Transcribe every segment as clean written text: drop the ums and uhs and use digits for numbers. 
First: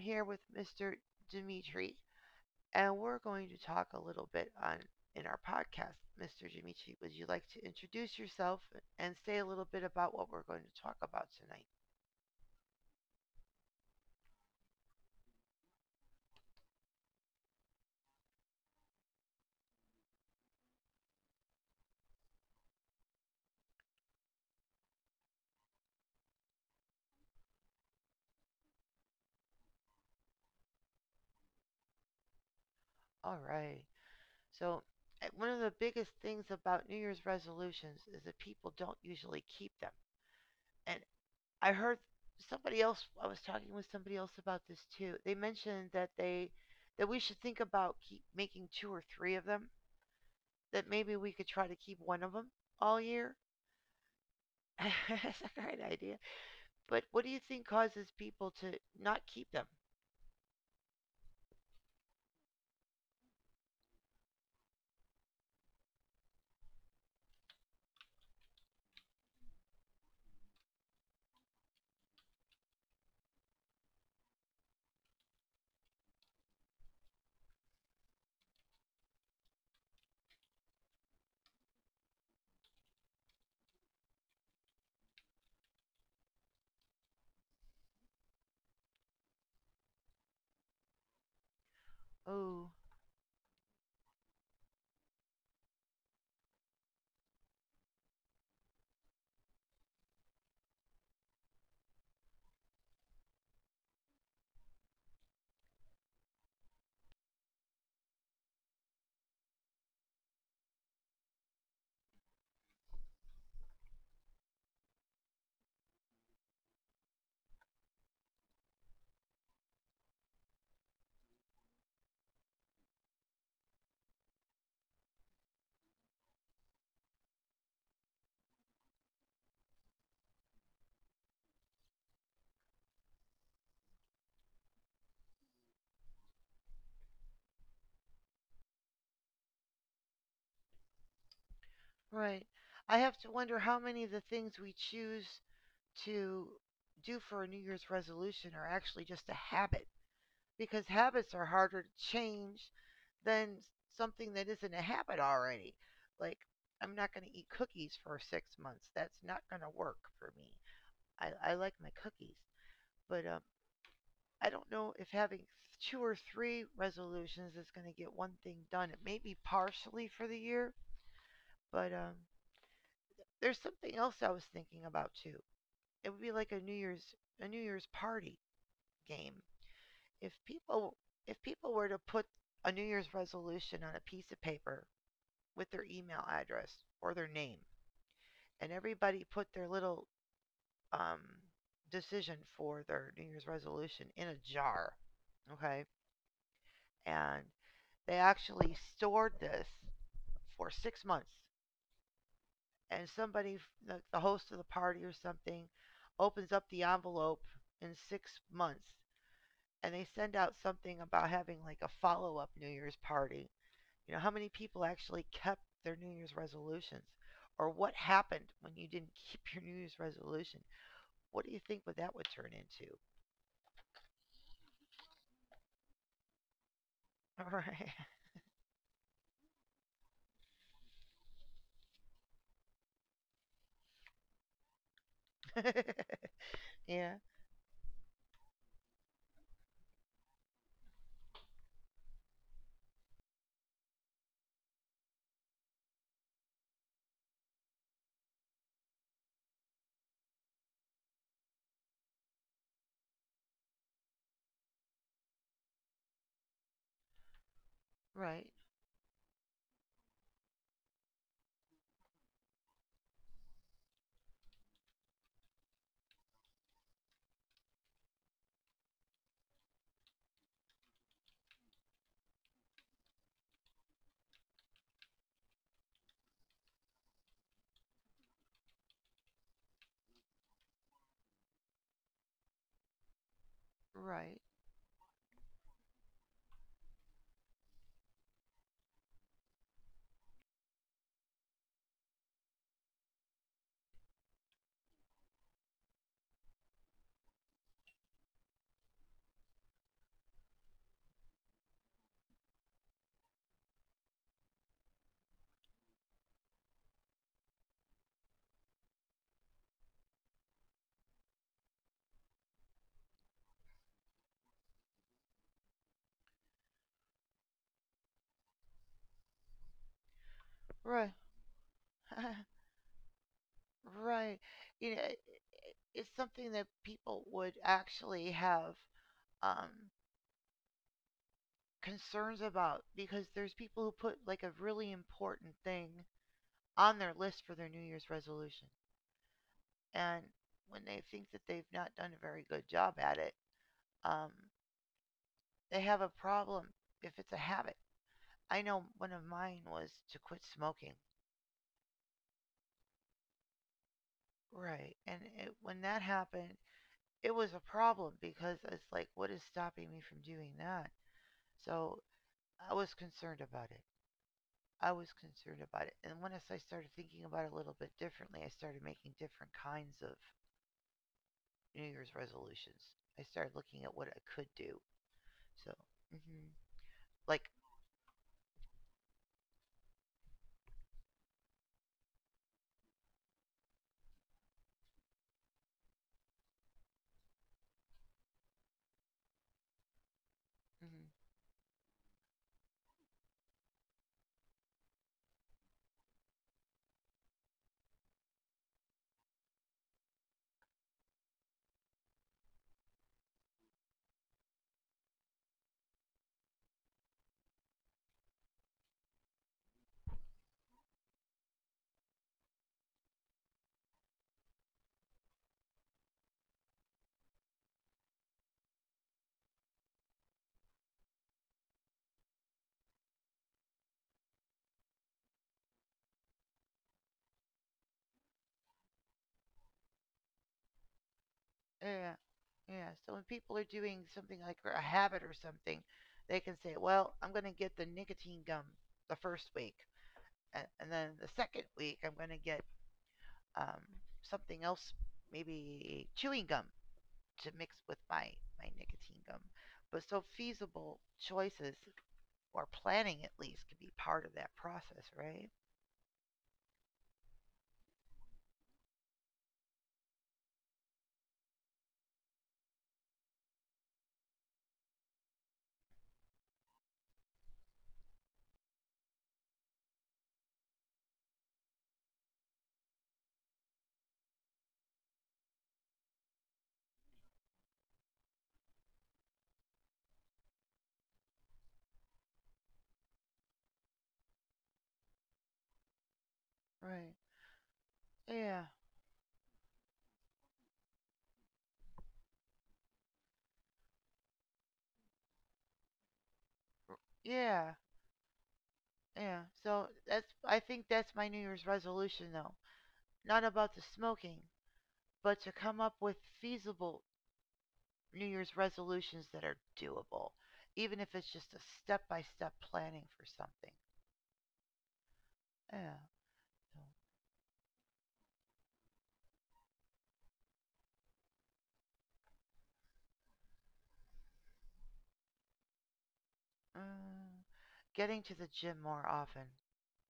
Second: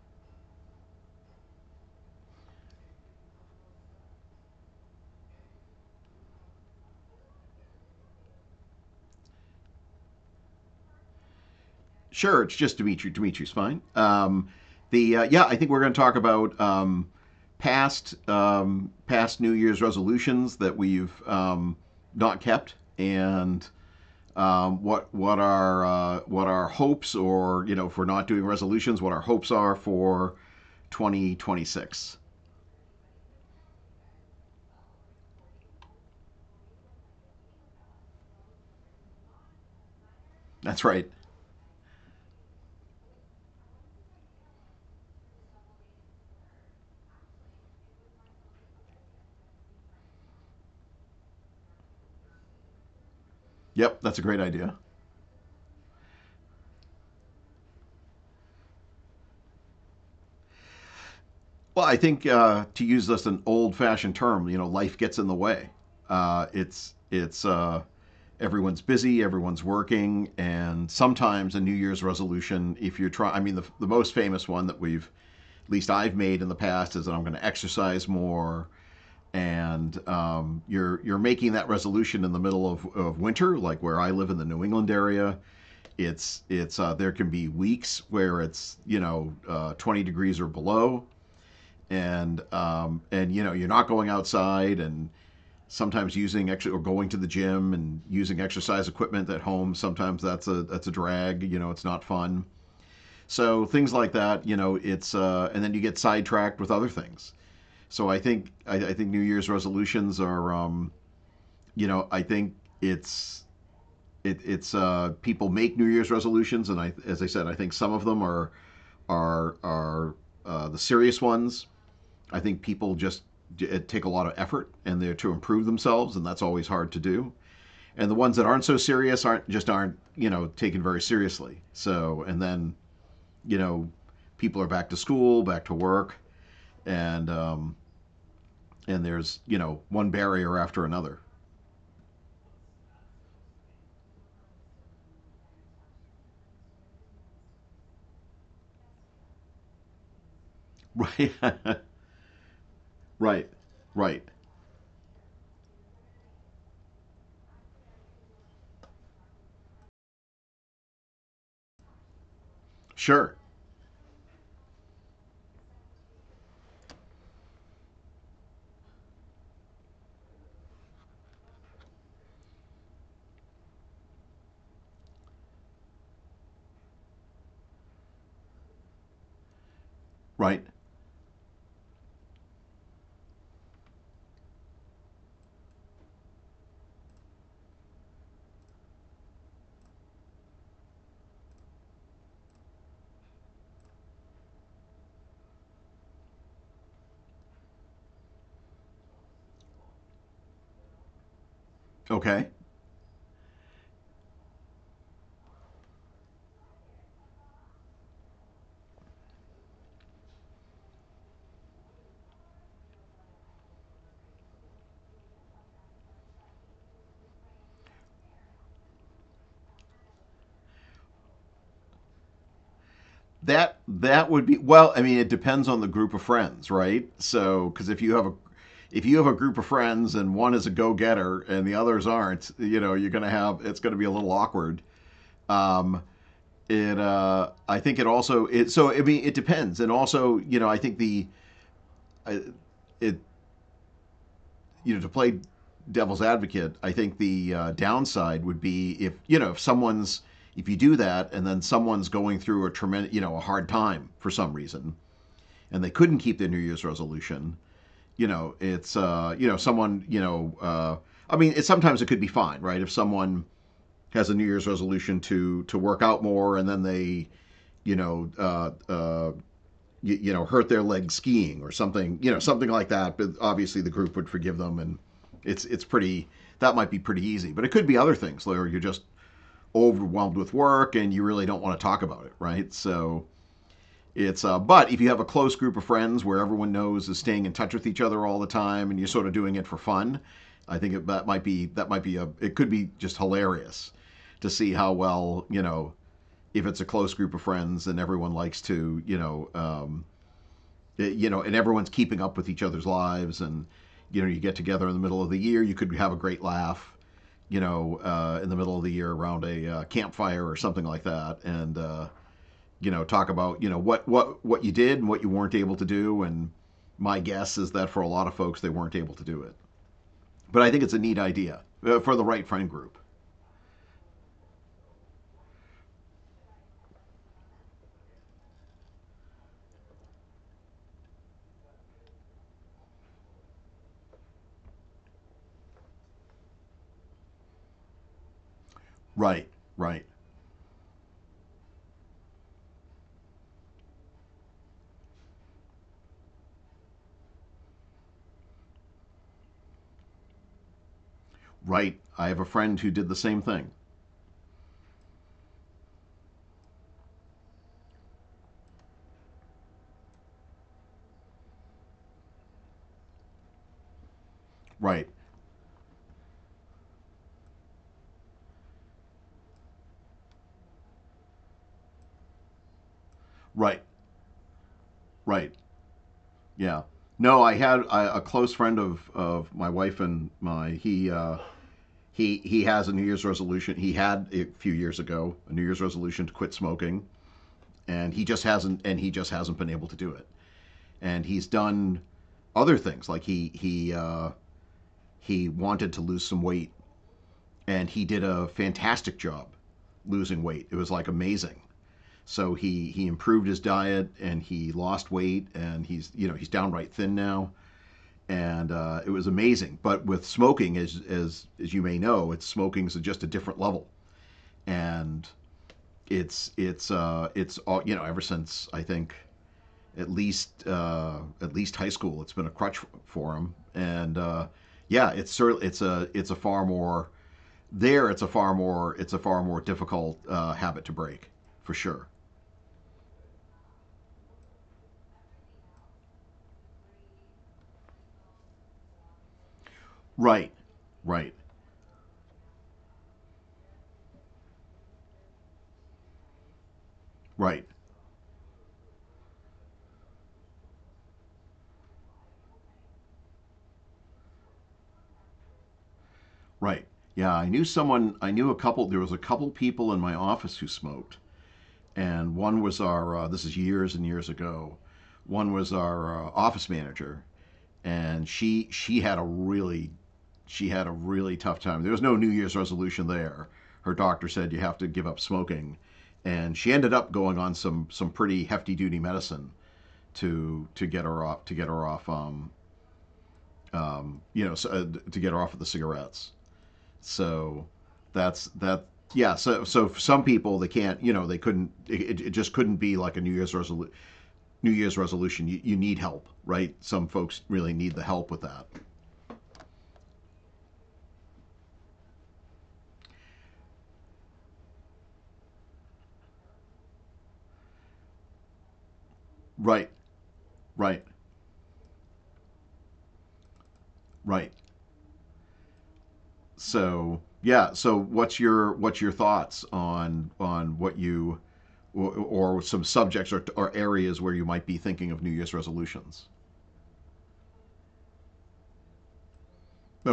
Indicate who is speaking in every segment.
Speaker 1: here with Mr. Dimitri, and we're going to talk a little bit on in our podcast. Mr. Dimitri, would you like to introduce yourself and say a little bit about what we're going to talk about tonight?
Speaker 2: Sure, it's just Dimitri. Dimitri's fine. The Yeah, I think we're going to talk about past past New Year's resolutions that we've not kept, and what our what our hopes, or if we're not doing resolutions, what our hopes are for 2026.
Speaker 1: All right. So, one of the biggest things about New Year's resolutions is that people don't usually keep them.
Speaker 2: That's
Speaker 1: And
Speaker 2: right.
Speaker 1: I heard I was talking with somebody else about this too. They mentioned that we should think about keep making two or three of them that maybe we could try to keep one of them all year.
Speaker 2: Yep, that's a great idea.
Speaker 1: That's a great idea. But what do you think causes people to not keep them?
Speaker 2: Well, I think to use this an old-fashioned term, you know, life gets in the way. It's everyone's busy, everyone's working, and sometimes a New Year's resolution, if you're trying, I mean, the most famous one that we've, at least I've made in the past, is that I'm going to exercise more. And you're making that resolution in the middle of winter, like where I live in the New England area. It's There can be weeks where it's 20 degrees or below, and
Speaker 1: Oh,
Speaker 2: um, and you know you're not going outside. And sometimes using actually or going to the gym and using exercise equipment at home, sometimes that's a drag. You know, it's not fun. So things like that, you know it's and then you get sidetracked with other things. I think new year's resolutions are you know, I think it's it's people make new year's resolutions, and I as I said, I think some of them are the serious ones. I think people just take a lot of effort, and they're to improve themselves, and that's always hard to do. And the ones that aren't so serious aren't, just aren't, you know, taken very seriously. So, and then, you know, people are back to school, back to work, and um, and there's, you know, one barrier after another.
Speaker 1: right. I have to wonder how many of the things we choose to do for a New Year's resolution are actually just a habit because
Speaker 2: Right,
Speaker 1: habits are harder to change
Speaker 2: right,
Speaker 1: than
Speaker 2: right.
Speaker 1: something that isn't a habit already. Like, I'm not going to eat cookies for 6 months. That's not going to work for me. I like my cookies.
Speaker 2: Sure.
Speaker 1: But I don't know if having two or three resolutions is going to get one thing done. It may be partially for the year, but there's something else I was thinking about too. It would be like a New Year's party game. If
Speaker 2: Right.
Speaker 1: people if people were to put a New Year's resolution on a piece of paper with their email address or their name, and everybody put their little um, decision for their New Year's resolution in a jar, okay, and they actually stored this for 6 months.
Speaker 2: Okay.
Speaker 1: And the host of the party or something, opens up the envelope in 6 months and they send out something about having like a follow up New Year's party. You know, how many people actually kept their New Year's resolutions? Or what happened when you didn't keep your New Year's resolution? What do you think what that would turn into?
Speaker 2: That would be, well, I mean, it depends on the group of friends, right? So,
Speaker 1: All
Speaker 2: because if
Speaker 1: right.
Speaker 2: you have a if you have a group of friends and one is a go getter and the others aren't, you know, you're gonna have, it's gonna be a little awkward. Um, it
Speaker 1: Yeah.
Speaker 2: I think it also, it, so I mean it depends, and also, you know, I think the I- it you know, to play devil's advocate, I think the downside would be if, you know, if someone's, if you do that and then someone's going through a tremendous, you know, a hard time for some reason and they couldn't keep their New Year's resolution, you know,
Speaker 1: Right.
Speaker 2: it's you know, someone, you know, I mean, it, sometimes it could be fine, right? If someone has a New Year's resolution to work out more, and then they, you know uh, uh, you know, hurt their leg skiing or something, you know, something like that. But obviously, the group would forgive them, and it's pretty that might be pretty easy. But it could be other things where you're just overwhelmed with work and you really don't want to talk about it, right? So it's
Speaker 1: Right.
Speaker 2: but if you have a close group of friends where everyone knows is staying in touch with each other all the time, and you're sort of doing it for fun, I think that might be, that might be a it could be just hilarious to see how well, you know, if it's a close group of friends and everyone likes to, you know, and everyone's keeping up with each other's lives. And you know, you get together in the middle of the year, you could have a great laugh, in the middle of the year around a campfire or something like that. And you know, talk about, you know, what what you did and what you weren't able to do. And my guess is that for a lot of folks, they weren't able to do it, but I think it's a neat
Speaker 1: Right.
Speaker 2: idea for the right friend group.
Speaker 1: Right. You know, it's something that people would actually have um, concerns about because there's people who put like a really important thing on their list for their New Year's resolution.
Speaker 2: Right, right,
Speaker 1: And when they think that they've not done a very good job at it, um, they have a problem if it's a habit. I know one of mine was to quit smoking.
Speaker 2: right, I have a friend who did the same thing.
Speaker 1: Right. And when that happened, it was a problem because it's like, what is stopping me from doing that? So I was concerned about it. I
Speaker 2: Right,
Speaker 1: was concerned about it. And once I started thinking about it a little bit differently, I started making different kinds of New Year's resolutions. I started
Speaker 2: right,
Speaker 1: looking at what I could do.
Speaker 2: right,
Speaker 1: So, hmm
Speaker 2: yeah. no
Speaker 1: like,
Speaker 2: i had a, a close friend of my wife and my. He he has a New Year's resolution. He had a few years ago a New Year's resolution to quit smoking, and he just hasn't, and he just hasn't been able to do it.
Speaker 1: hmm
Speaker 2: And he's done other things. Like he wanted to lose some weight, and he did a fantastic job losing weight. It was like amazing. So he improved his diet and he lost weight, and he's, you know, he's downright thin now. And it was amazing. But with smoking, as you may know, it's, smoking's just a different level, and it's all, you know. Ever since, I think, at least high school, it's been a crutch for him. And yeah, it's certainly, it's a far more, it's a far more difficult habit to break, for sure.
Speaker 1: yeah, yeah. So when people are doing something like a habit or something, they can say, well, I'm going to get the nicotine gum the first week.
Speaker 2: Right,
Speaker 1: And then
Speaker 2: right,
Speaker 1: the second week, I'm going to get um, something else, maybe chewing gum, to
Speaker 2: right,
Speaker 1: mix with my nicotine gum. But so feasible choices or planning at least could be part of that process, right?
Speaker 2: right. Yeah, I knew someone. I knew a couple. There was a couple people in my office who smoked, and one was our. This is years and years ago. One was our office manager, and she had a really, she had a really tough time. There was no New Year's resolution there. Her doctor said you have to give up smoking, and she ended up going on some pretty hefty duty medicine to get her off, to get her off, um, you know so, uh, to get her off of the cigarettes.
Speaker 1: Right.
Speaker 2: So that's
Speaker 1: Yeah,
Speaker 2: that. Yeah, so, so for some people they can't, you know, they couldn't, it just couldn't be like a new year's resolution. New year's resolution, you need help, right? Some folks really
Speaker 1: yeah,
Speaker 2: need the help with that.
Speaker 1: yeah. So that's I think that's my New Year's resolution though. Not about the smoking, but to come up with feasible New Year's resolutions that are
Speaker 2: Right.
Speaker 1: doable,
Speaker 2: Right,
Speaker 1: even if it's just a step by step planning for something.
Speaker 2: right.
Speaker 1: Yeah. So
Speaker 2: So yeah. So what's your, what's your thoughts on what you, or, or some subjects, or areas where you might be thinking of New Year's resolutions?
Speaker 1: Mm, getting to the gym more often.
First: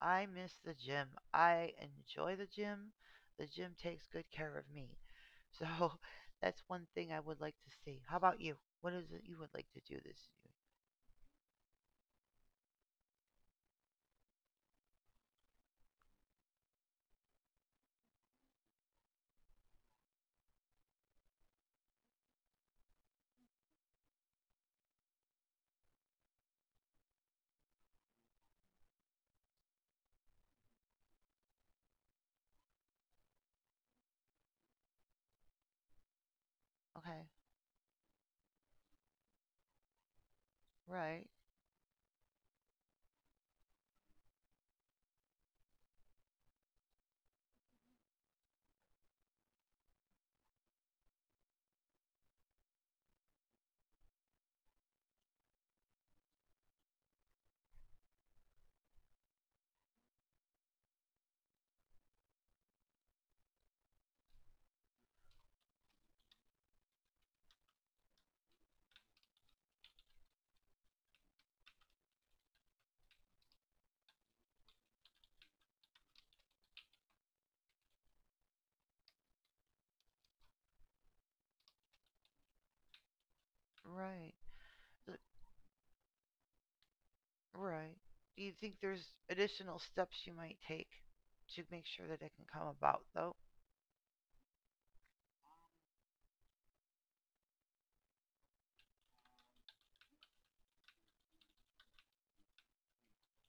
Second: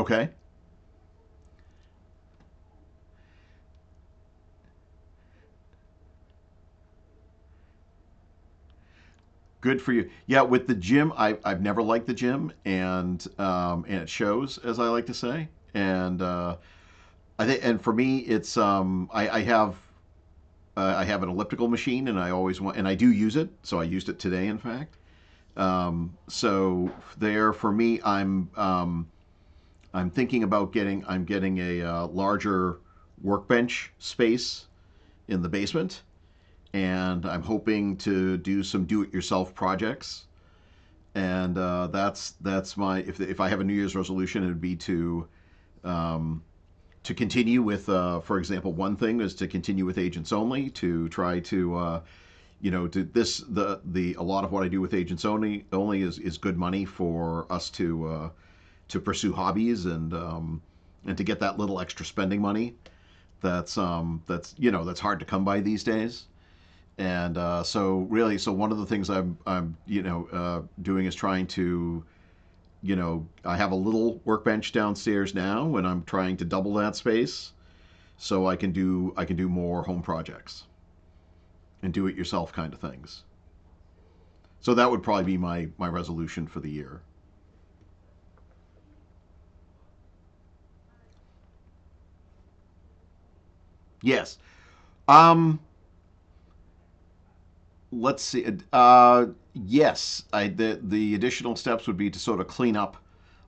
Speaker 1: I miss the gym. I enjoy the gym. The gym takes good care of me. So that's one thing I would like to see. How about you? What is it you would like to
Speaker 2: good for
Speaker 1: do
Speaker 2: you.
Speaker 1: this
Speaker 2: Yeah,
Speaker 1: year?
Speaker 2: with the gym, I've never liked the gym, and um, and it shows, as I like to say. And I think, and for me, it's um, I have an elliptical machine, and I always want, and I do use it. So I used it today, in fact. So there, for me, I'm thinking about getting, I'm getting a larger workbench space in the basement, and
Speaker 1: Okay.
Speaker 2: I'm hoping to do some do-it-yourself projects.
Speaker 1: Right.
Speaker 2: And that's my, if I have a New Year's resolution, it would be um, to continue with, for example, one thing is to continue with agents only, to try to, you know, to this, the a lot of what I do with agents only is good money for us to pursue hobbies, and and to get that little extra spending money that's, that's, you know, that's hard to come by these days. And so really, so one of the things I'm, you know, doing is trying to, you know, I have a little workbench downstairs now, and I'm trying to double that space so I can do, I can do more home projects and do-it-yourself kind of things.
Speaker 1: Right.
Speaker 2: So that would
Speaker 1: th-
Speaker 2: probably be my, my resolution for the year.
Speaker 1: Right. Do you think there's additional steps you might take to make sure that it can come about, though?
Speaker 2: Yes. Um, let's see. Uh, yes, the additional steps would be to sort of clean up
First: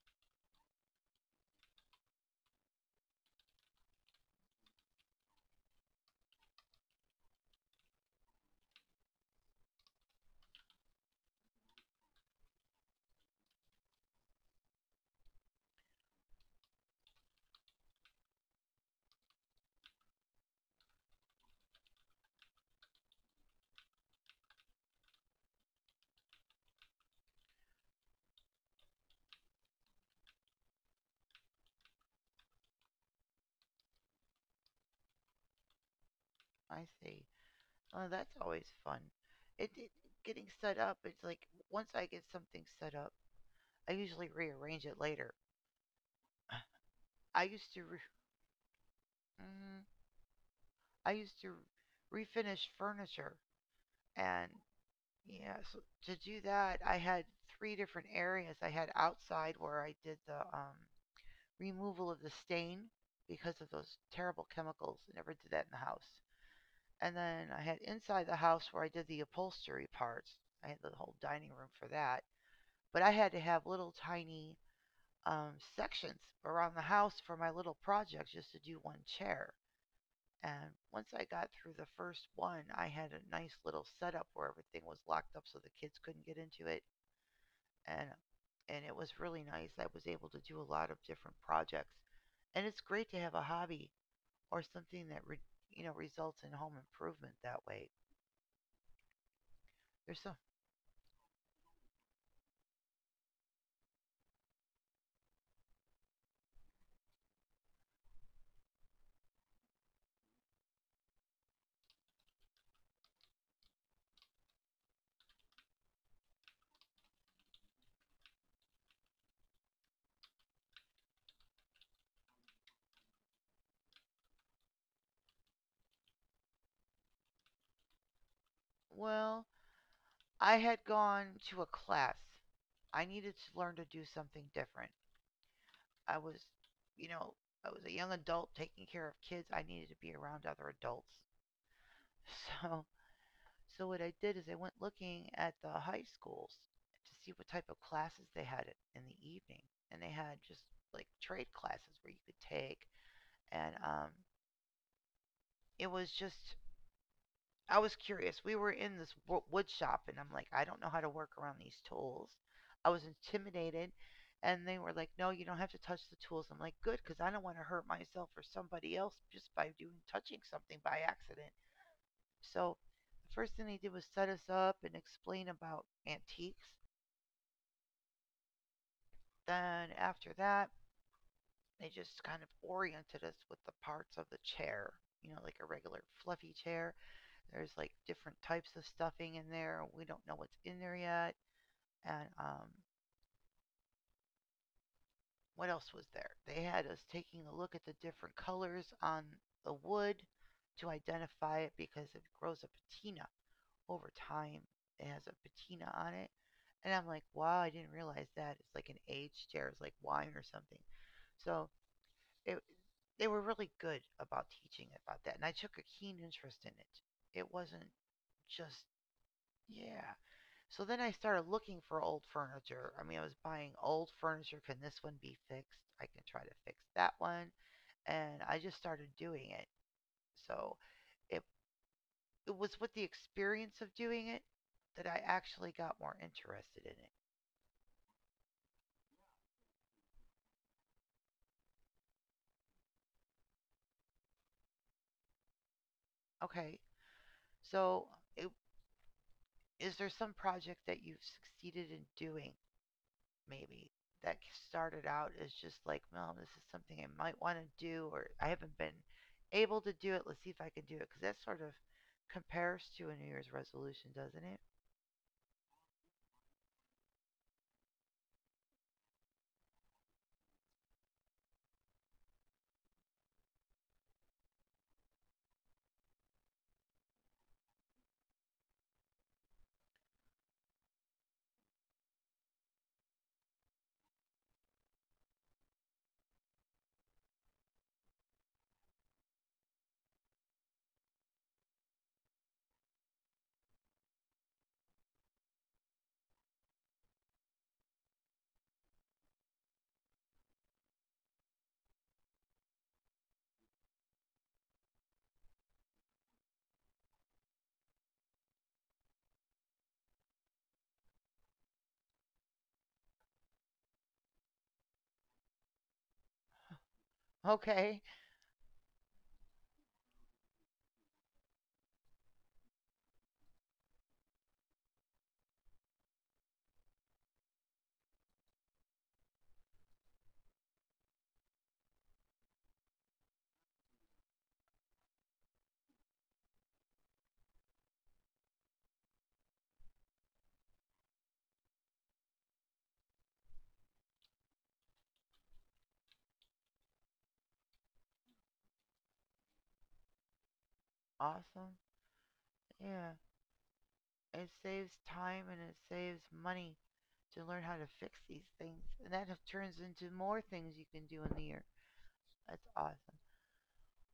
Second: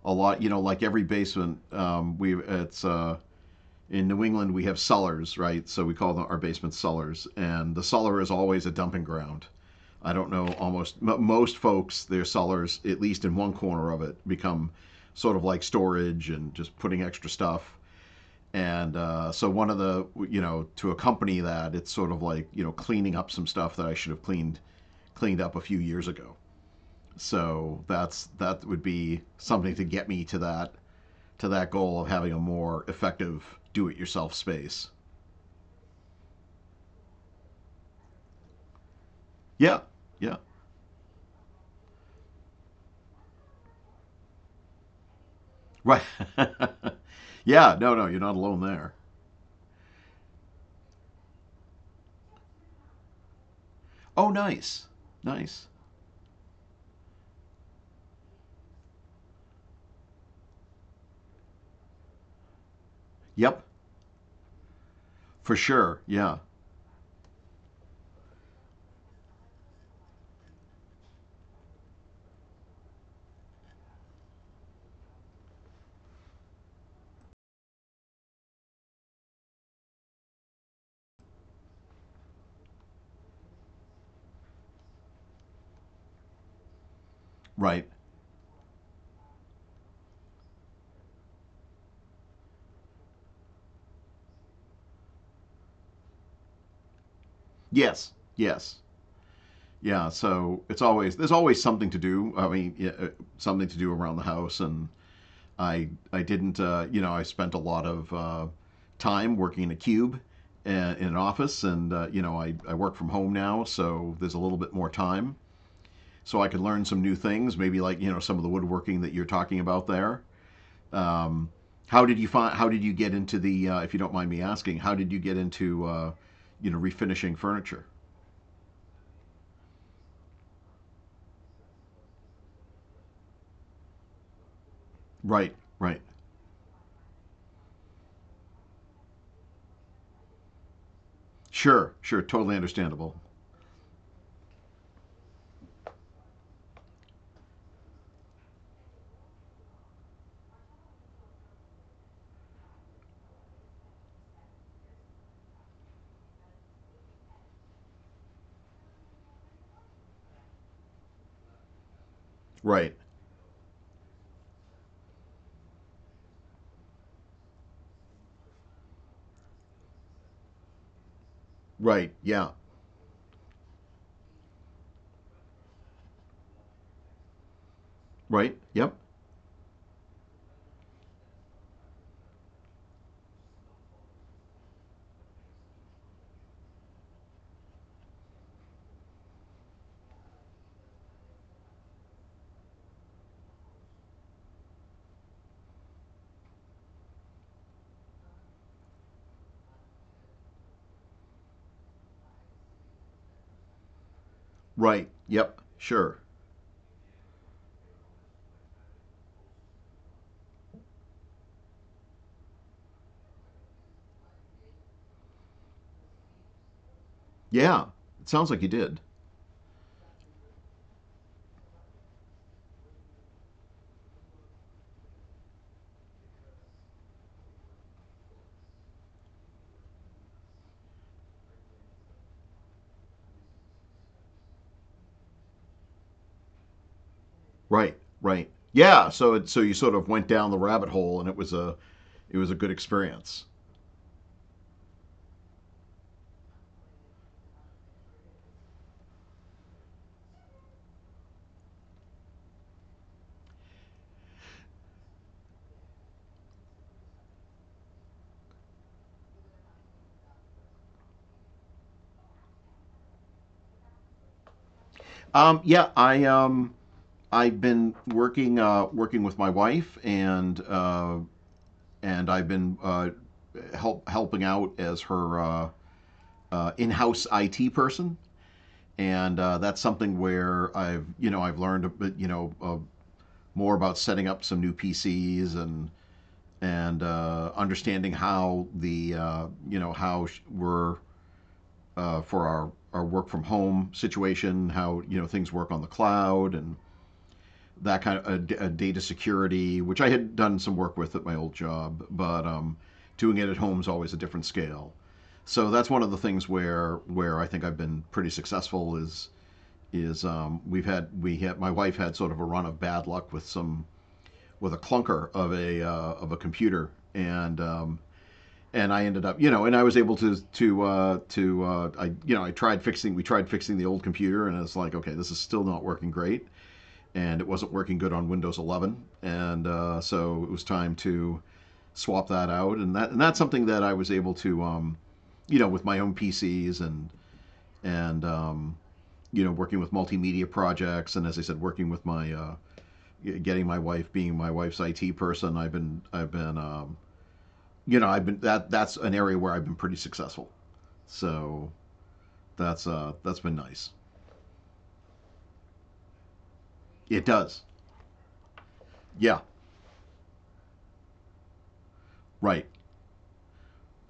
Speaker 2: a lot. You know, like every basement, we, it's in New England we have cellars, right? So we call them our basement cellars, and the cellar is always a dumping ground. I don't know. Almost most folks, their cellars, at least in one corner of it, become sort of like storage and just putting extra stuff. And so one of the, you know, to accompany that, it's sort of like, you know, cleaning up some stuff that I should have cleaned up a few years ago. So that's, that would be something to get me to that, to that goal of having a more effective do-it-yourself space.
Speaker 1: I see. Oh, that's always fun. It,
Speaker 2: Yeah,
Speaker 1: it
Speaker 2: yeah,
Speaker 1: getting set up. It's like once I get something set up, I usually rearrange it later.
Speaker 2: right.
Speaker 1: I used
Speaker 2: Yeah,
Speaker 1: to
Speaker 2: no,
Speaker 1: re-
Speaker 2: no, you're not alone there.
Speaker 1: Mm, I used to refinish furniture
Speaker 2: Oh,
Speaker 1: and
Speaker 2: nice,
Speaker 1: yeah,
Speaker 2: nice.
Speaker 1: so to do that I had three different areas. I had outside where I did the removal of the stain because
Speaker 2: Yep,
Speaker 1: of those terrible chemicals. I never did
Speaker 2: for
Speaker 1: that in the
Speaker 2: sure.
Speaker 1: house.
Speaker 2: Yeah,
Speaker 1: And then I had inside the house where I did the upholstery parts. I had the whole dining room for that. But I had to have little tiny sections around the house for my little projects just to do one chair. And once I got through the first one, I had a nice little setup where everything was locked up so the kids couldn't get into it.
Speaker 2: right.
Speaker 1: And and it was really nice. I was able to do a lot of different projects. And it's great to have a hobby or something that you know results in home improvement that way.
Speaker 2: Yes, yes, yeah.
Speaker 1: There's some
Speaker 2: So it's always, there's always something to do. I mean, yeah, something to do around the house. And I didn't, you know, I spent a lot of time working in a cube in an office, and you know, I work from home now, so there's a little bit more time, so I could learn some new things, maybe like, you know, some of the woodworking that you're talking about there. Um, how did you find? How did you get into the? If you don't mind me asking, how did you get into refinishing furniture?
Speaker 1: Well, I had gone to a class. I needed to learn to do something different.
Speaker 2: Right, right,
Speaker 1: I was, you know, I was a young adult taking care of kids. I needed to be around other adults.
Speaker 2: sure, sure, totally
Speaker 1: So
Speaker 2: understandable.
Speaker 1: So what I did is I went looking at the high schools to see what type of classes they had in the evening, and they had just like trade classes where you could take, and it was just I was curious. We were in this wood shop, and I'm like, I don't know how to work around these tools. I
Speaker 2: Right,
Speaker 1: was intimidated, and they were like, no, you don't have to touch the tools. I'm like, good, because I don't want to hurt myself or somebody else just by doing touching something by accident.
Speaker 2: right, yeah,
Speaker 1: So the first thing they did was set us up and explain about antiques.
Speaker 2: right, yep,
Speaker 1: Then after that, they just kind of oriented us with the parts of the chair. You know, like a regular fluffy chair. There's like different types of stuffing in there. We don't know what's in there yet. And what else was there? They had us taking a look at the different colors on the wood to identify it because it grows a patina over time. It
Speaker 2: right,
Speaker 1: has a
Speaker 2: yep,
Speaker 1: patina on
Speaker 2: sure.
Speaker 1: it. And I'm like, wow, I didn't realize that. It's like an aged chair. It's like wine or something. So it, they were really good about teaching about that. And I took a keen interest in it. It
Speaker 2: Yeah,
Speaker 1: wasn't
Speaker 2: it sounds like you
Speaker 1: just,
Speaker 2: did.
Speaker 1: yeah. So then I started looking for old furniture. I mean, I was buying old furniture. Can this one be fixed? I can try to fix that one. And I just started doing it. So it it was with the experience of doing it that I actually got more interested in it.
Speaker 2: Right, right. Yeah, so it so you sort of went down the rabbit hole and it was a good experience.
Speaker 1: Okay, so i- is there some project that you've succeeded in doing, maybe, that started out as just like, well, this is something I might want to do, or I haven't been able to do it. Let's see if I can do it. Because that sort of compares to a New Year's resolution, doesn't it?
Speaker 2: Yeah, I I've been working working with my wife and I've been helping out as her in-house IT person, and that's something where I've learned a bit, more about setting up some new PCs, and understanding how the, how we're, for our work from home situation, how things work on the cloud, and that kind of data security, which I had done some work with at my old job, but doing it at home is always a different scale. So that's one of the things where I think I've been pretty successful is we had my wife had sort of a run of bad luck with some with a clunker of a computer, and
Speaker 1: Okay,
Speaker 2: um, and I ended up, you know, and I was able to I I tried fixing, we tried fixing the old computer, and it's like okay, this is still not working great, and it wasn't working good on Windows 11, and so it was time to swap that out, and that's something that I was able to, you know, with my own PCs and and um, you know working with multimedia projects, and as I said, working with my getting my wife's IT person, I've been I've been that's an area where I've been pretty successful,
Speaker 1: awesome.
Speaker 2: so
Speaker 1: Yeah,
Speaker 2: that's been nice.
Speaker 1: it saves time and it saves money
Speaker 2: It
Speaker 1: to learn
Speaker 2: does.
Speaker 1: how to fix these things. And that
Speaker 2: Yeah.
Speaker 1: turns into more things you can do in the year. That's
Speaker 2: Right.
Speaker 1: awesome.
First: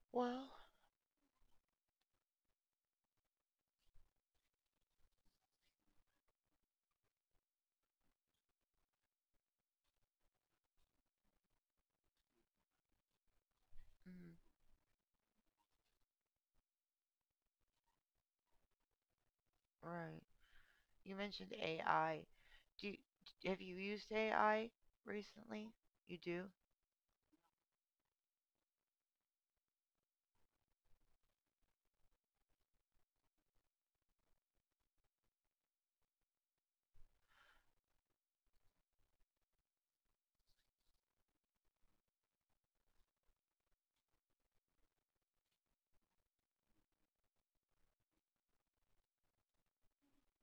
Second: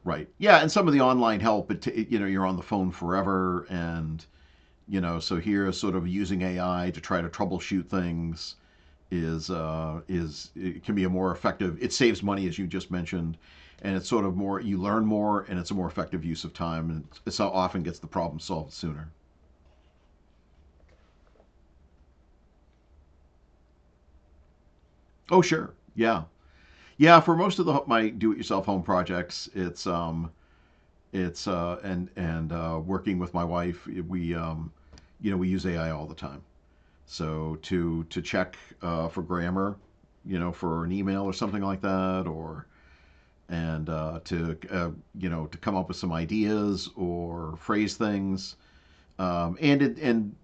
Speaker 2: Right.
Speaker 1: Well,
Speaker 2: Yeah, and some of the online help, it you know, you're on the phone forever, and you know, so here, sort of using AI to try to troubleshoot things is it can be a more effective. It saves money, as you just mentioned, and it's sort
Speaker 1: mm,
Speaker 2: of more, you learn more, and it's a more effective use of time, and it so often gets the problem solved sooner.
Speaker 1: right. You mentioned AI. Do you, have you used AI
Speaker 2: Oh,
Speaker 1: recently?
Speaker 2: sure.
Speaker 1: You
Speaker 2: Yeah.
Speaker 1: do?
Speaker 2: Yeah, for most of the my do-it-yourself home projects, it's and working with my wife, we we use AI all the time. So to check for grammar, you know, for an email or something like that, or and to you know, to come up with some ideas or phrase things. And it and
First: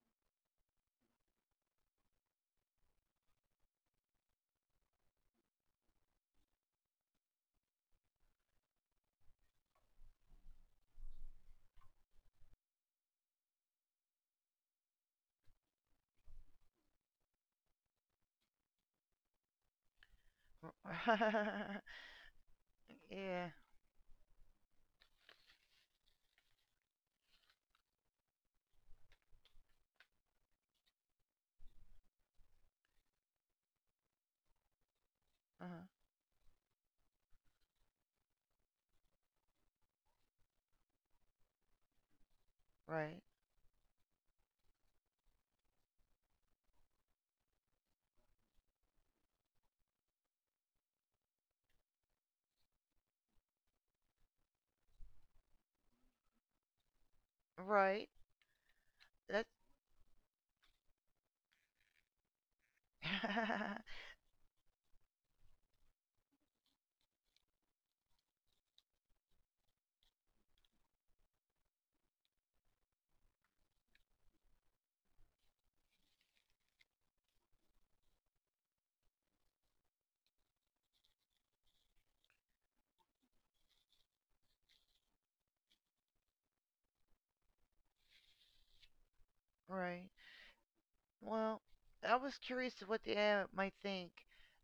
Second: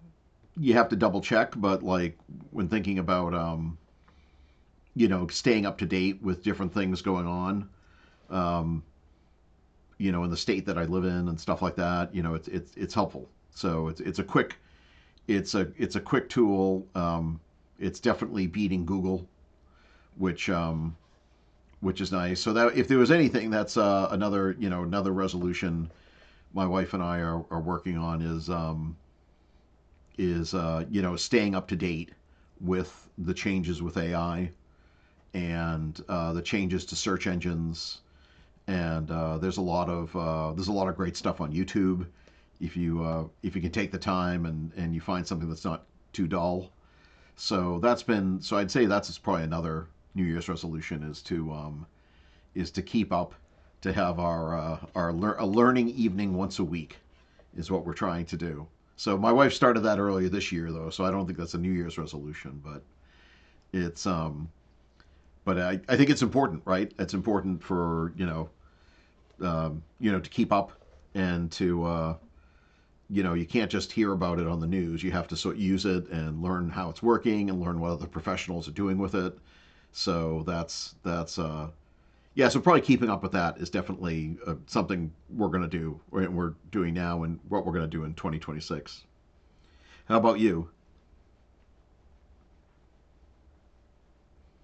Speaker 2: you have to double check, but like when thinking about, you know, staying up to date with different things going on, um, you know, in the state that I live in and stuff like that. You know, it's helpful. So it's a quick, it's a quick tool. It's definitely beating Google, which um, which is nice. So that, if there was
Speaker 1: Yeah.
Speaker 2: anything, that's another another resolution my wife and I are working on is you know, staying up to date with the changes with AI,
Speaker 1: Uh-huh.
Speaker 2: and the changes to search engines, and there's a lot of there's a lot of great stuff on YouTube.
Speaker 1: Right.
Speaker 2: If you can take the time and you find something that's not too dull, so that's been, so I'd say that's probably another New Year's resolution, is to keep up, to have our a learning evening once a week is what we're
Speaker 1: Right.
Speaker 2: trying to do. So my
Speaker 1: That's
Speaker 2: wife started that earlier this year though, so I don't think that's a New Year's resolution, but it's but I think it's important, right? It's important for you know, to keep up, and to you know, you can't just hear about it on the news. You have to sort of use it and learn how it's working and learn what other professionals are doing with it. So that's yeah. So probably keeping up with that is definitely something we're gonna do. Or we're doing now and what we're gonna do in 2026.
Speaker 1: right.
Speaker 2: How about you?
Speaker 1: Well, I was curious of what the AI might think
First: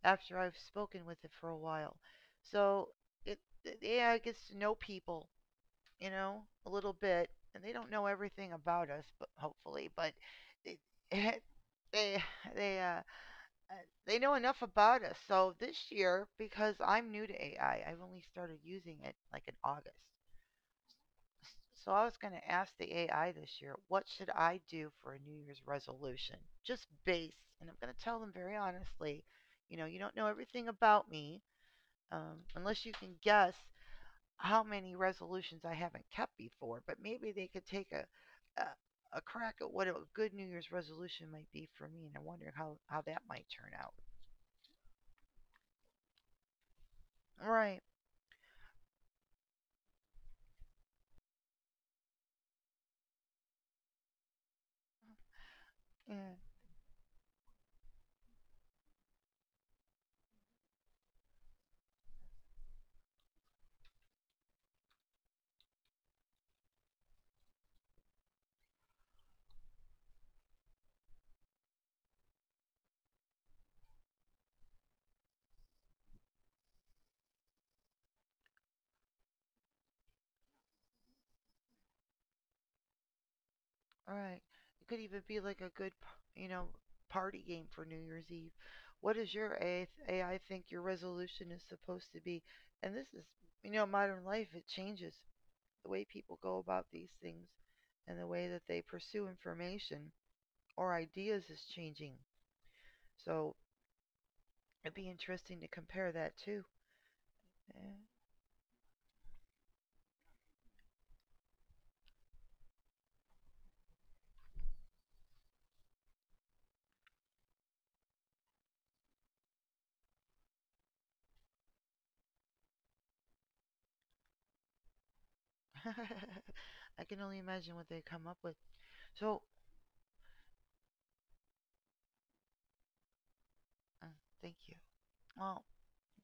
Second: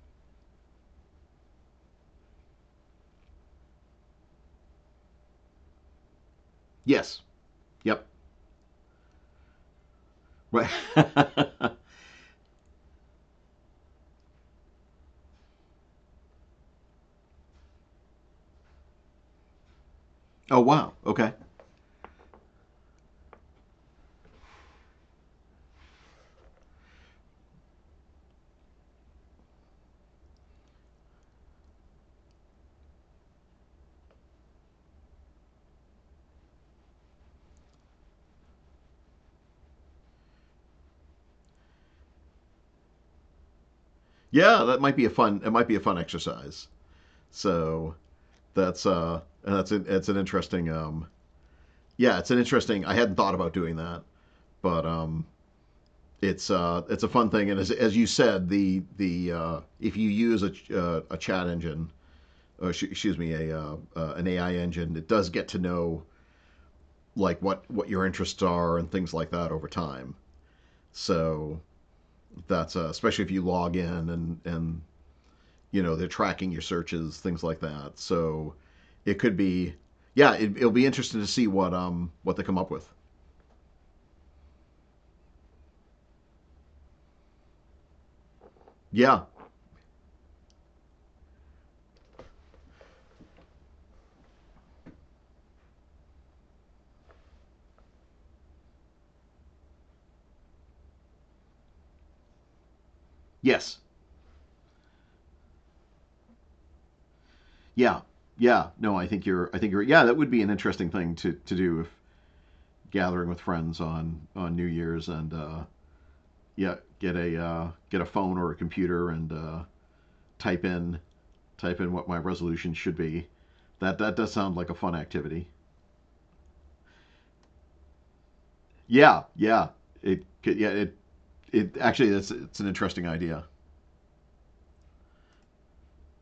Speaker 1: after I've spoken with it for a while. So it the AI gets to know people, you know, a little
Speaker 2: Yes.
Speaker 1: bit, and they don't
Speaker 2: Yep.
Speaker 1: know everything about us, but hopefully, but they they they uh, uh, they know enough about us. So this year, because I'm new to AI, I've only started using it like in August.
Speaker 2: Oh wow. Okay.
Speaker 1: So I was going to ask the AI this year, what should I do for a New Year's resolution? Just base, and I'm going to tell them very honestly, you know, you don't know everything about me, unless you can guess how many resolutions I haven't kept before, but maybe they could take a, a crack at what a good New Year's resolution might be for me, and I wonder how that might turn out.
Speaker 2: Yeah, that might be a fun. It might be a fun exercise.
Speaker 1: Right.
Speaker 2: So that's a, it's an interesting yeah, it's an interesting. I hadn't thought about doing that, but
Speaker 1: Yeah.
Speaker 2: it's a fun thing. And as you said, the if you use a chat engine, excuse me, a an AI engine, it does get to know like what your interests are and things like that over time. So that's especially if you log in and you know they're tracking your searches, things like that. So it could be, yeah, it'll be interesting to see what they come up with.
Speaker 1: Right. It could even be like a good, you know, party game for New Year's Eve. What
Speaker 2: Yeah.
Speaker 1: is your AI think your resolution is supposed to be? And this is, you know, modern life. It changes the way people go about these things, and the way that they pursue information or ideas is changing. So
Speaker 2: Yes.
Speaker 1: it'd be interesting to compare that too. Yeah.
Speaker 2: Yeah, yeah. No, I think you're. Yeah, that would be an interesting thing to do if gathering with friends on New Year's and yeah, get a phone or a computer and type in, what my resolution should be. That does sound like a fun activity.
Speaker 1: I can only imagine what they come up with.
Speaker 2: Yeah,
Speaker 1: So,
Speaker 2: yeah. Yeah it actually that's it's an interesting idea.
Speaker 1: uh, thank you. Well,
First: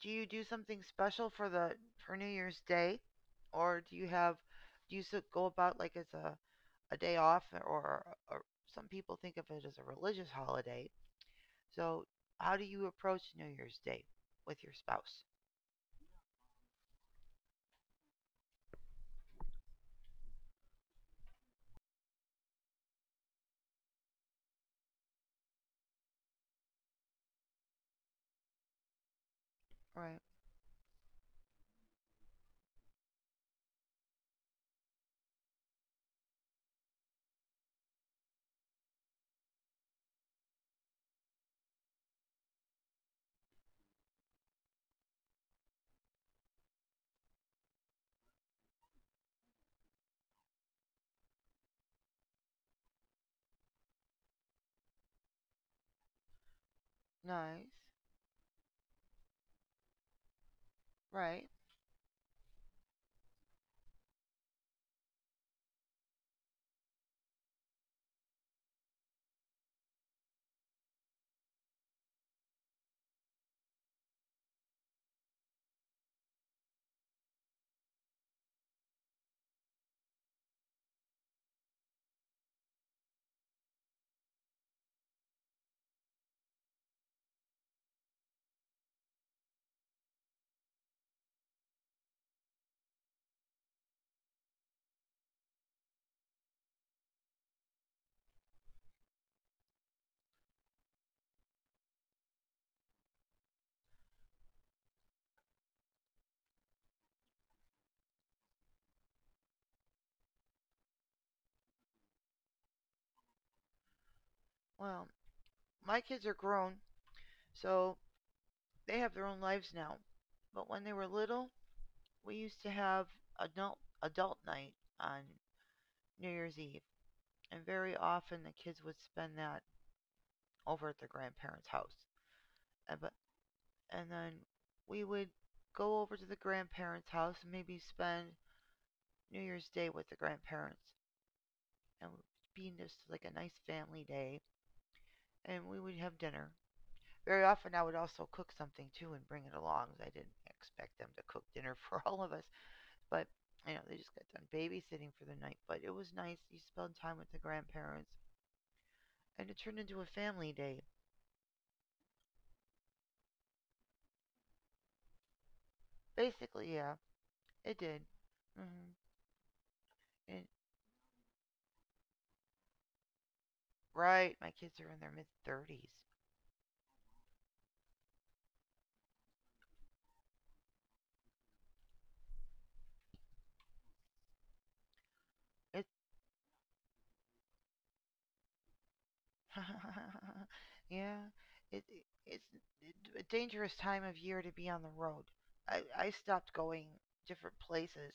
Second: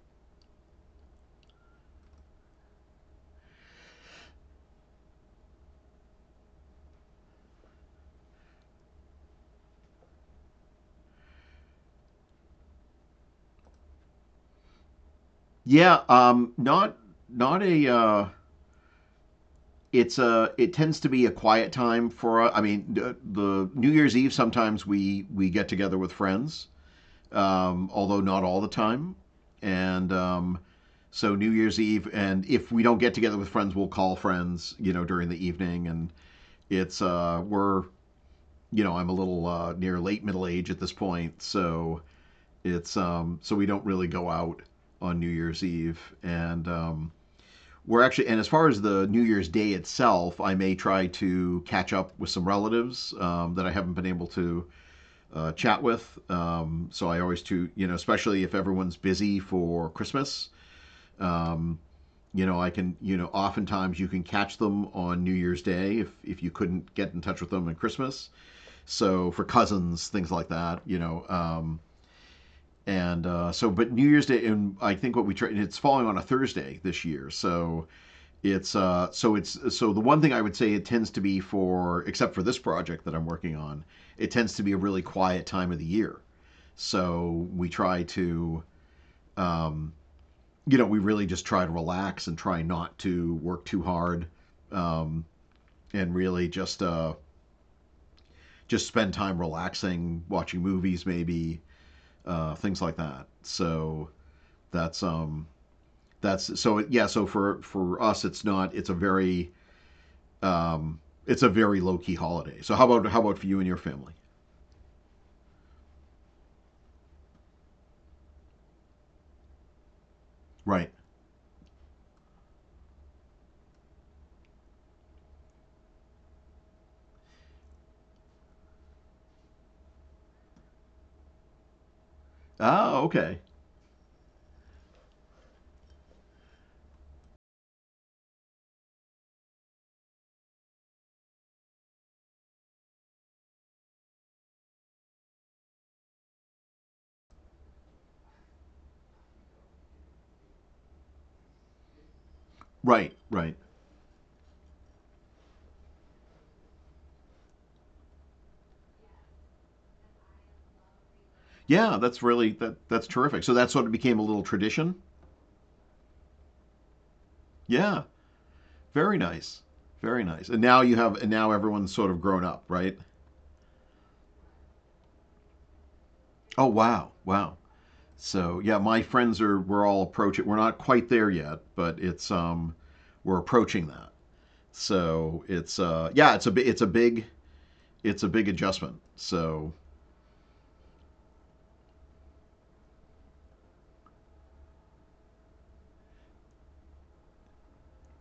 Speaker 1: do you do something special for the for New Year's Day, or do you have go about like as a day off, or some people think of it as a religious holiday? So, how do you approach New Year's Day with your spouse?
Speaker 2: Yeah, not a it's a, it tends to be a quiet time for I mean, the New Year's Eve, sometimes we get together with friends, although not all the time. And
Speaker 1: Right.
Speaker 2: So New Year's Eve, and if we don't get together with friends, we'll call friends, you know, during the evening. And it's we're you know, I'm a little near late middle age at this point, so it's so we don't really go out on New Year's Eve, and we're actually, and as far as the New Year's Day itself, I may try to catch up with some relatives that I haven't been able to chat with. So I always do,
Speaker 1: Nice.
Speaker 2: you know, especially if everyone's busy for Christmas.
Speaker 1: Right.
Speaker 2: Um, you know, I can, you know, oftentimes you can catch them on New Year's Day if you couldn't get in touch with them on Christmas. So for cousins, things like that, you know. And so, but New Year's Day, and I think what we try, it's falling on a Thursday this year. So it's so it's so the one thing I would say, it tends to be, for except for this project that I'm working on, it tends to be a really quiet time of the year. So we try to um, you know, we really just try to relax and try not to work too hard, um, and really just spend time relaxing, watching movies maybe, things like that. So that's um yeah, so for us it's not, it's a very um, it's a very low key holiday. So how about, for you and your family?
Speaker 1: Well, my kids are grown, so they have their own lives now. But
Speaker 2: Right.
Speaker 1: when they were little, we used to have adult night on New Year's Eve, and very often the kids would spend that over at their grandparents' house.
Speaker 2: Oh,
Speaker 1: And but
Speaker 2: okay.
Speaker 1: and then we would go over to the grandparents' house and maybe spend New Year's Day with the grandparents, and it would be just like a nice family day. And we would have dinner. Very often, I would also cook something too and bring it along. I didn't expect them to cook dinner for all of us.
Speaker 2: Right,
Speaker 1: But
Speaker 2: right.
Speaker 1: you know, they just got done babysitting for the night. But it was nice. You spent time with the grandparents, and it turned into a family day.
Speaker 2: Yeah, that's really, that's terrific. So that sort of became a little tradition.
Speaker 1: Basically, yeah, it
Speaker 2: Yeah,
Speaker 1: did. Mm-hmm.
Speaker 2: very nice. Very nice.
Speaker 1: It,
Speaker 2: And now you have, and now everyone's sort of grown up, right?
Speaker 1: right, my kids are in their mid thirties.
Speaker 2: Oh, wow. Wow. So, yeah, my friends are, we're all approaching, we're not quite there yet, but it's we're approaching that. So, it's
Speaker 1: It's
Speaker 2: yeah, it's a big adjustment. So,
Speaker 1: yeah, it, it it's a dangerous time of year to be on the road. I stopped going different places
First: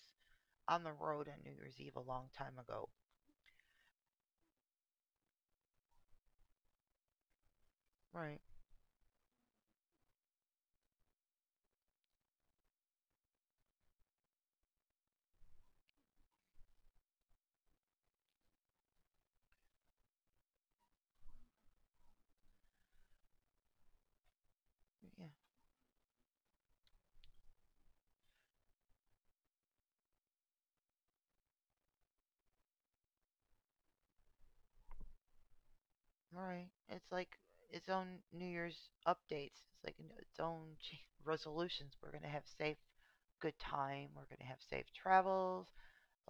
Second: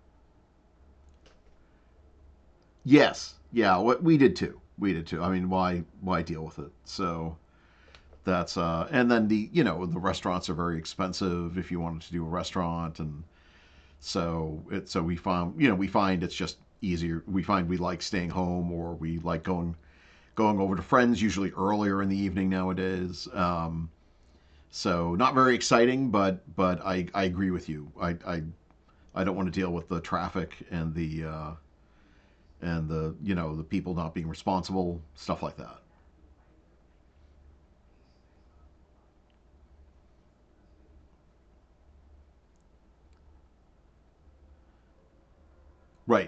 Speaker 1: on the road on New Year's Eve a long time ago.
Speaker 2: yes, yeah, we did too. We did too. I mean, why deal with it? So
Speaker 1: Right.
Speaker 2: that's and then the, you know, the restaurants are very expensive if you wanted to do a restaurant, and so we find, you know, we find it's just easier. We find we like staying home, or we like going over to friends usually earlier in the evening nowadays. So
Speaker 1: Yeah.
Speaker 2: not very exciting, but I agree with you. I I don't want to deal with the traffic and the and the, you know, the people not being responsible, stuff like that.
Speaker 1: All right. It's like its own New Year's updates. It's like its own resolutions. We're going to have safe, good time. We're going to have safe travels.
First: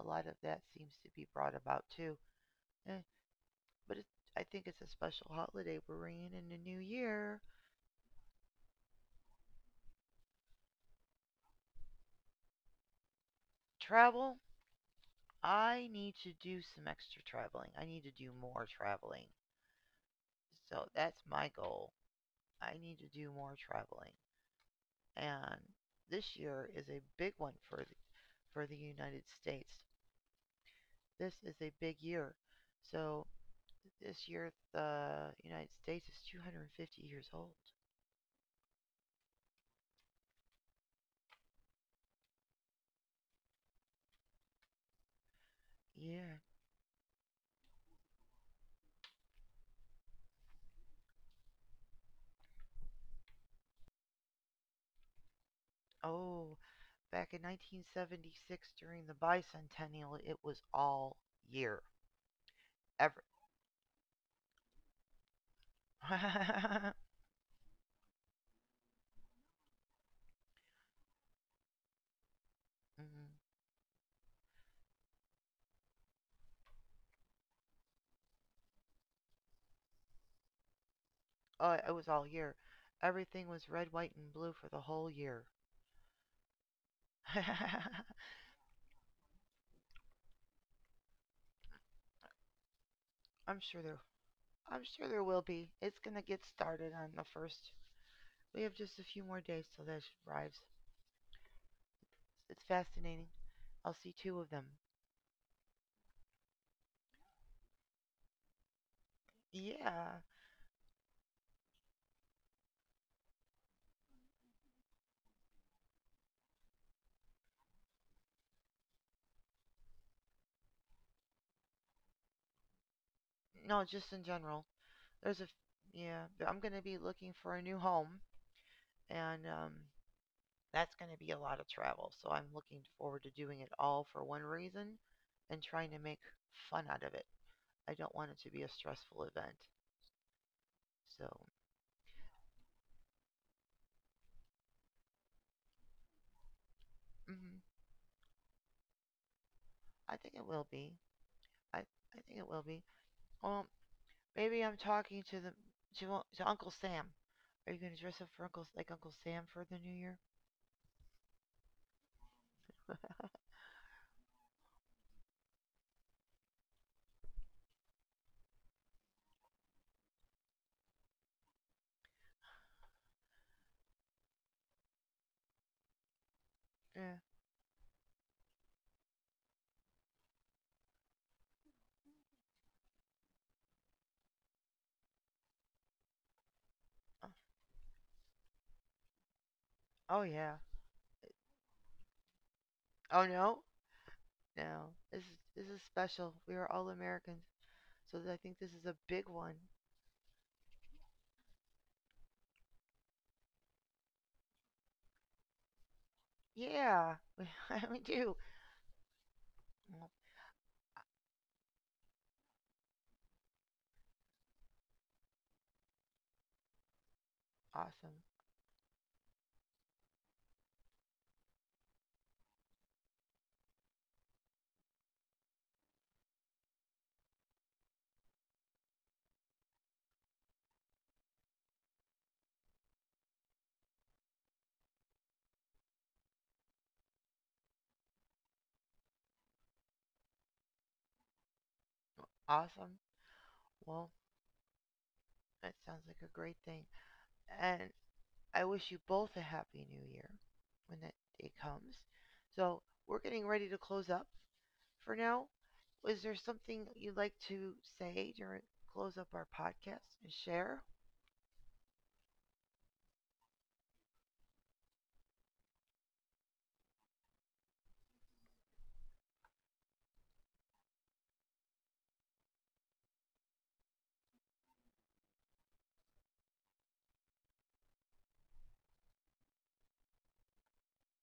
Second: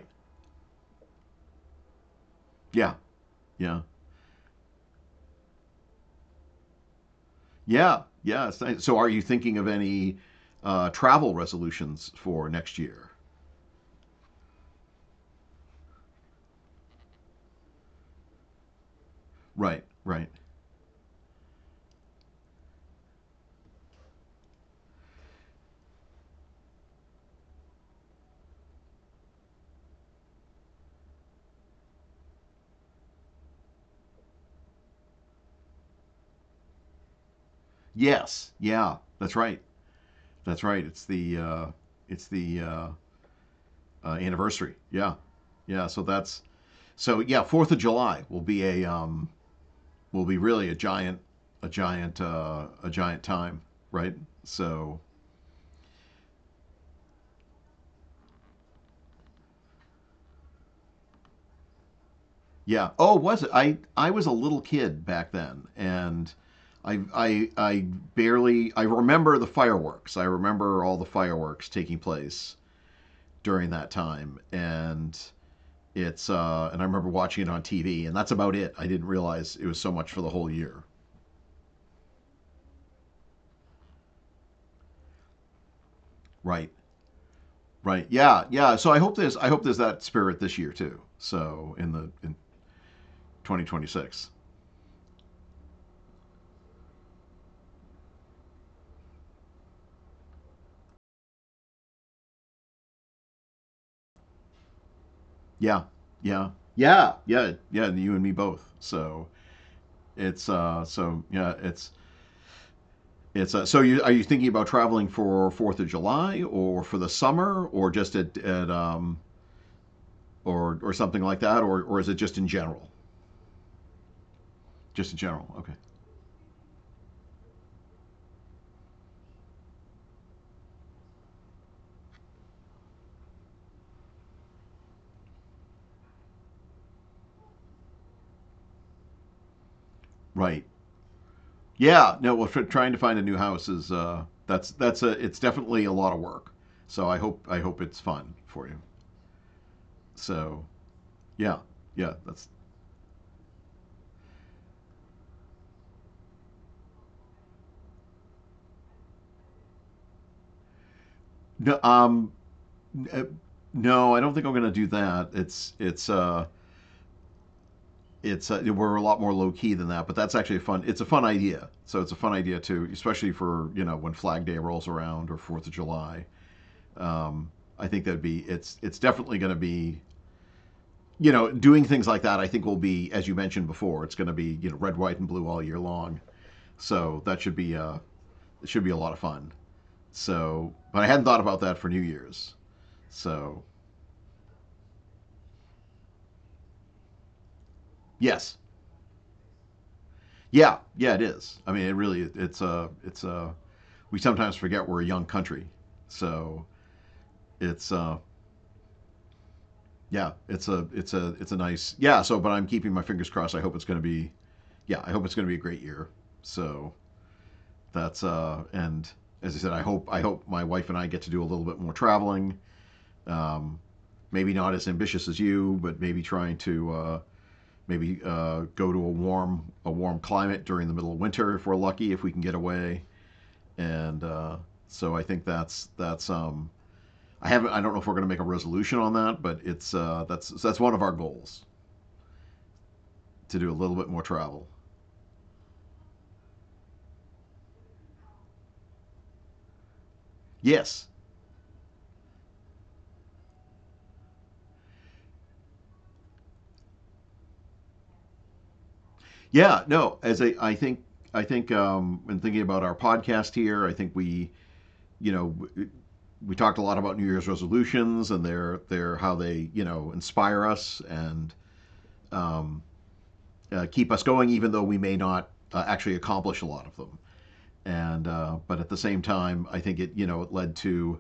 Speaker 1: A lot of that seems to be brought about too.
Speaker 2: Yeah.
Speaker 1: Eh,
Speaker 2: Yeah.
Speaker 1: but it, I think it's a special holiday. We're in the new year.
Speaker 2: Yeah. Yeah. So so are you thinking of any travel resolutions for next year?
Speaker 1: Travel. I need to do some extra traveling. I need to do more traveling.
Speaker 2: Right. Right.
Speaker 1: So that's my goal. I need to do more traveling. And this year is a big one for the United States. This is a big year. So this year the United States is 250 years old.
Speaker 2: Yes. Yeah. That's right. That's right. It's the it's the uh, anniversary. Yeah. Yeah. So
Speaker 1: Yeah.
Speaker 2: that's, so yeah. 4th of July will be a, will be really a giant, a giant time. Right. So
Speaker 1: Oh, back in 1976 during the bicentennial, it was all year.
Speaker 2: yeah. Oh,
Speaker 1: Ever.
Speaker 2: was it? I was a little kid back then,
Speaker 1: mm
Speaker 2: and I barely I remember the fireworks. I remember all the fireworks taking place during that time, and it's and I remember watching it on TV, and that's about it. I didn't realize it was so much for the whole year.
Speaker 1: Oh, it was all year. Everything was red, white, and blue for the whole year.
Speaker 2: Right. Right. Yeah. Yeah. So I hope there's that spirit this year too. So in
Speaker 1: I'm sure there.
Speaker 2: 2026.
Speaker 1: I'm sure there will be. It's gonna get started on the first. We have just a few more days till that arrives. It's fascinating. I'll see two of them.
Speaker 2: Yeah. Yeah. Yeah. Yeah. Yeah. You and me both. So
Speaker 1: Yeah.
Speaker 2: it's so yeah it's so you are you thinking about traveling for Fourth of July or for the summer or just at or something like that or is it just in general?
Speaker 1: No, just in general.
Speaker 2: Just in
Speaker 1: There's a f-
Speaker 2: general. Okay.
Speaker 1: yeah, but I'm going to be looking for a new home and that's going to be a lot of travel. So I'm looking forward to doing it all for one reason and trying to make fun out of it. I don't want it to be a stressful event.
Speaker 2: Right.
Speaker 1: So,
Speaker 2: Yeah. No. Well, trying to find a new house is that's a it's definitely a lot of work. So I
Speaker 1: hmm
Speaker 2: hope it's fun for you.
Speaker 1: I think it
Speaker 2: So
Speaker 1: will be.
Speaker 2: yeah,
Speaker 1: I
Speaker 2: yeah
Speaker 1: I think
Speaker 2: that's
Speaker 1: it will be. Well, maybe I'm talking to Uncle Sam. Are you going to dress up for Uncle Sam for the new year?
Speaker 2: no um n- uh, no, I don't think I'm gonna do that. It's We're a lot more low key than that, but that's actually a fun. It's a fun idea. So it's a fun idea too, especially for when Flag Day rolls around or Fourth of July.
Speaker 1: Yeah.
Speaker 2: Um, I think that'd be it's definitely going to be doing things like that. I think will be as you mentioned before. It's going to be red, white, and blue all year long. So
Speaker 1: Oh,
Speaker 2: that should be it should be a lot of fun.
Speaker 1: oh yeah.
Speaker 2: So, but I hadn't thought about that for New Year's.
Speaker 1: Oh
Speaker 2: So
Speaker 1: no. No, this is special. We are all Americans, so I
Speaker 2: yes,
Speaker 1: think this is a big one.
Speaker 2: yeah, yeah, it is. I mean, it really it's a we sometimes forget we're a young country. So
Speaker 1: Yeah,
Speaker 2: it's
Speaker 1: we, do. Well,
Speaker 2: yeah, it's a nice, yeah. So, but I'm keeping my fingers crossed. I hope it's going to be yeah. I hope it's going to be a great year. So
Speaker 1: Awesome,
Speaker 2: that's and as I said, I hope my wife and I get to do a little bit more traveling. Um, Maybe not as ambitious as you, but maybe trying to maybe go to a warm climate during the middle of winter if we're lucky if we can get away. And so I think that's I don't know if we're going to make a resolution on that, but it's that's one of our goals
Speaker 1: awesome.
Speaker 2: to do a little bit
Speaker 1: Well,
Speaker 2: more travel.
Speaker 1: that sounds like a great thing, and I wish you both a happy new year when
Speaker 2: Yes.
Speaker 1: that day comes. So we're getting ready to close up for now. Is there something you'd like to say during close up our
Speaker 2: Yeah.
Speaker 1: podcast
Speaker 2: No.
Speaker 1: and
Speaker 2: As a,
Speaker 1: share?
Speaker 2: I think, In thinking about our podcast here, I think we, you know, w- we talked a lot about New Year's resolutions and their how they inspire us and um, keep us going, even though we may not actually accomplish a lot of them. And But at the same time, I think it you know it led to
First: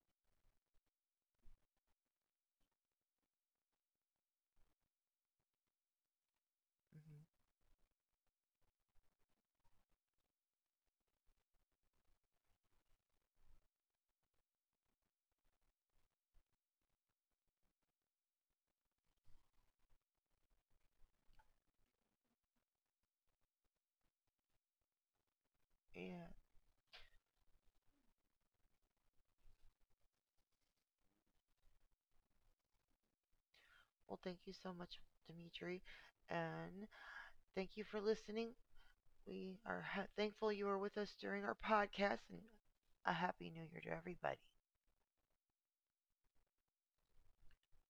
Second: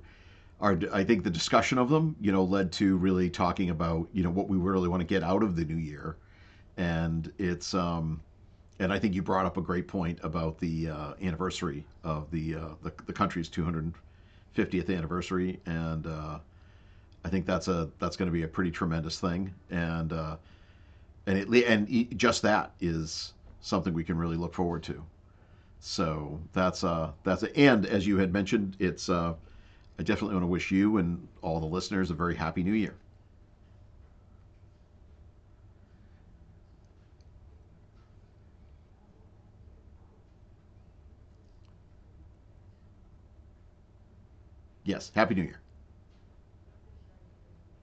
Speaker 2: our I think the discussion of them led to really talking about what we really want to get out of the new year.
Speaker 1: Hmm.
Speaker 2: And it's um, And I think you brought up a great point about the anniversary of the country's 250th anniversary, and I think that's a that's going to be a pretty tremendous thing. And it and e- just that is something we can really look forward to.
Speaker 1: Yeah.
Speaker 2: So that's a, and as you had mentioned, it's I definitely want to wish you and all the listeners a very happy New Year.
Speaker 1: Well, thank you so much, Dimitri, and thank you for listening. We are thankful you are with us during our podcast, and a happy new year to everybody.
Speaker 2: Yes, happy New Year.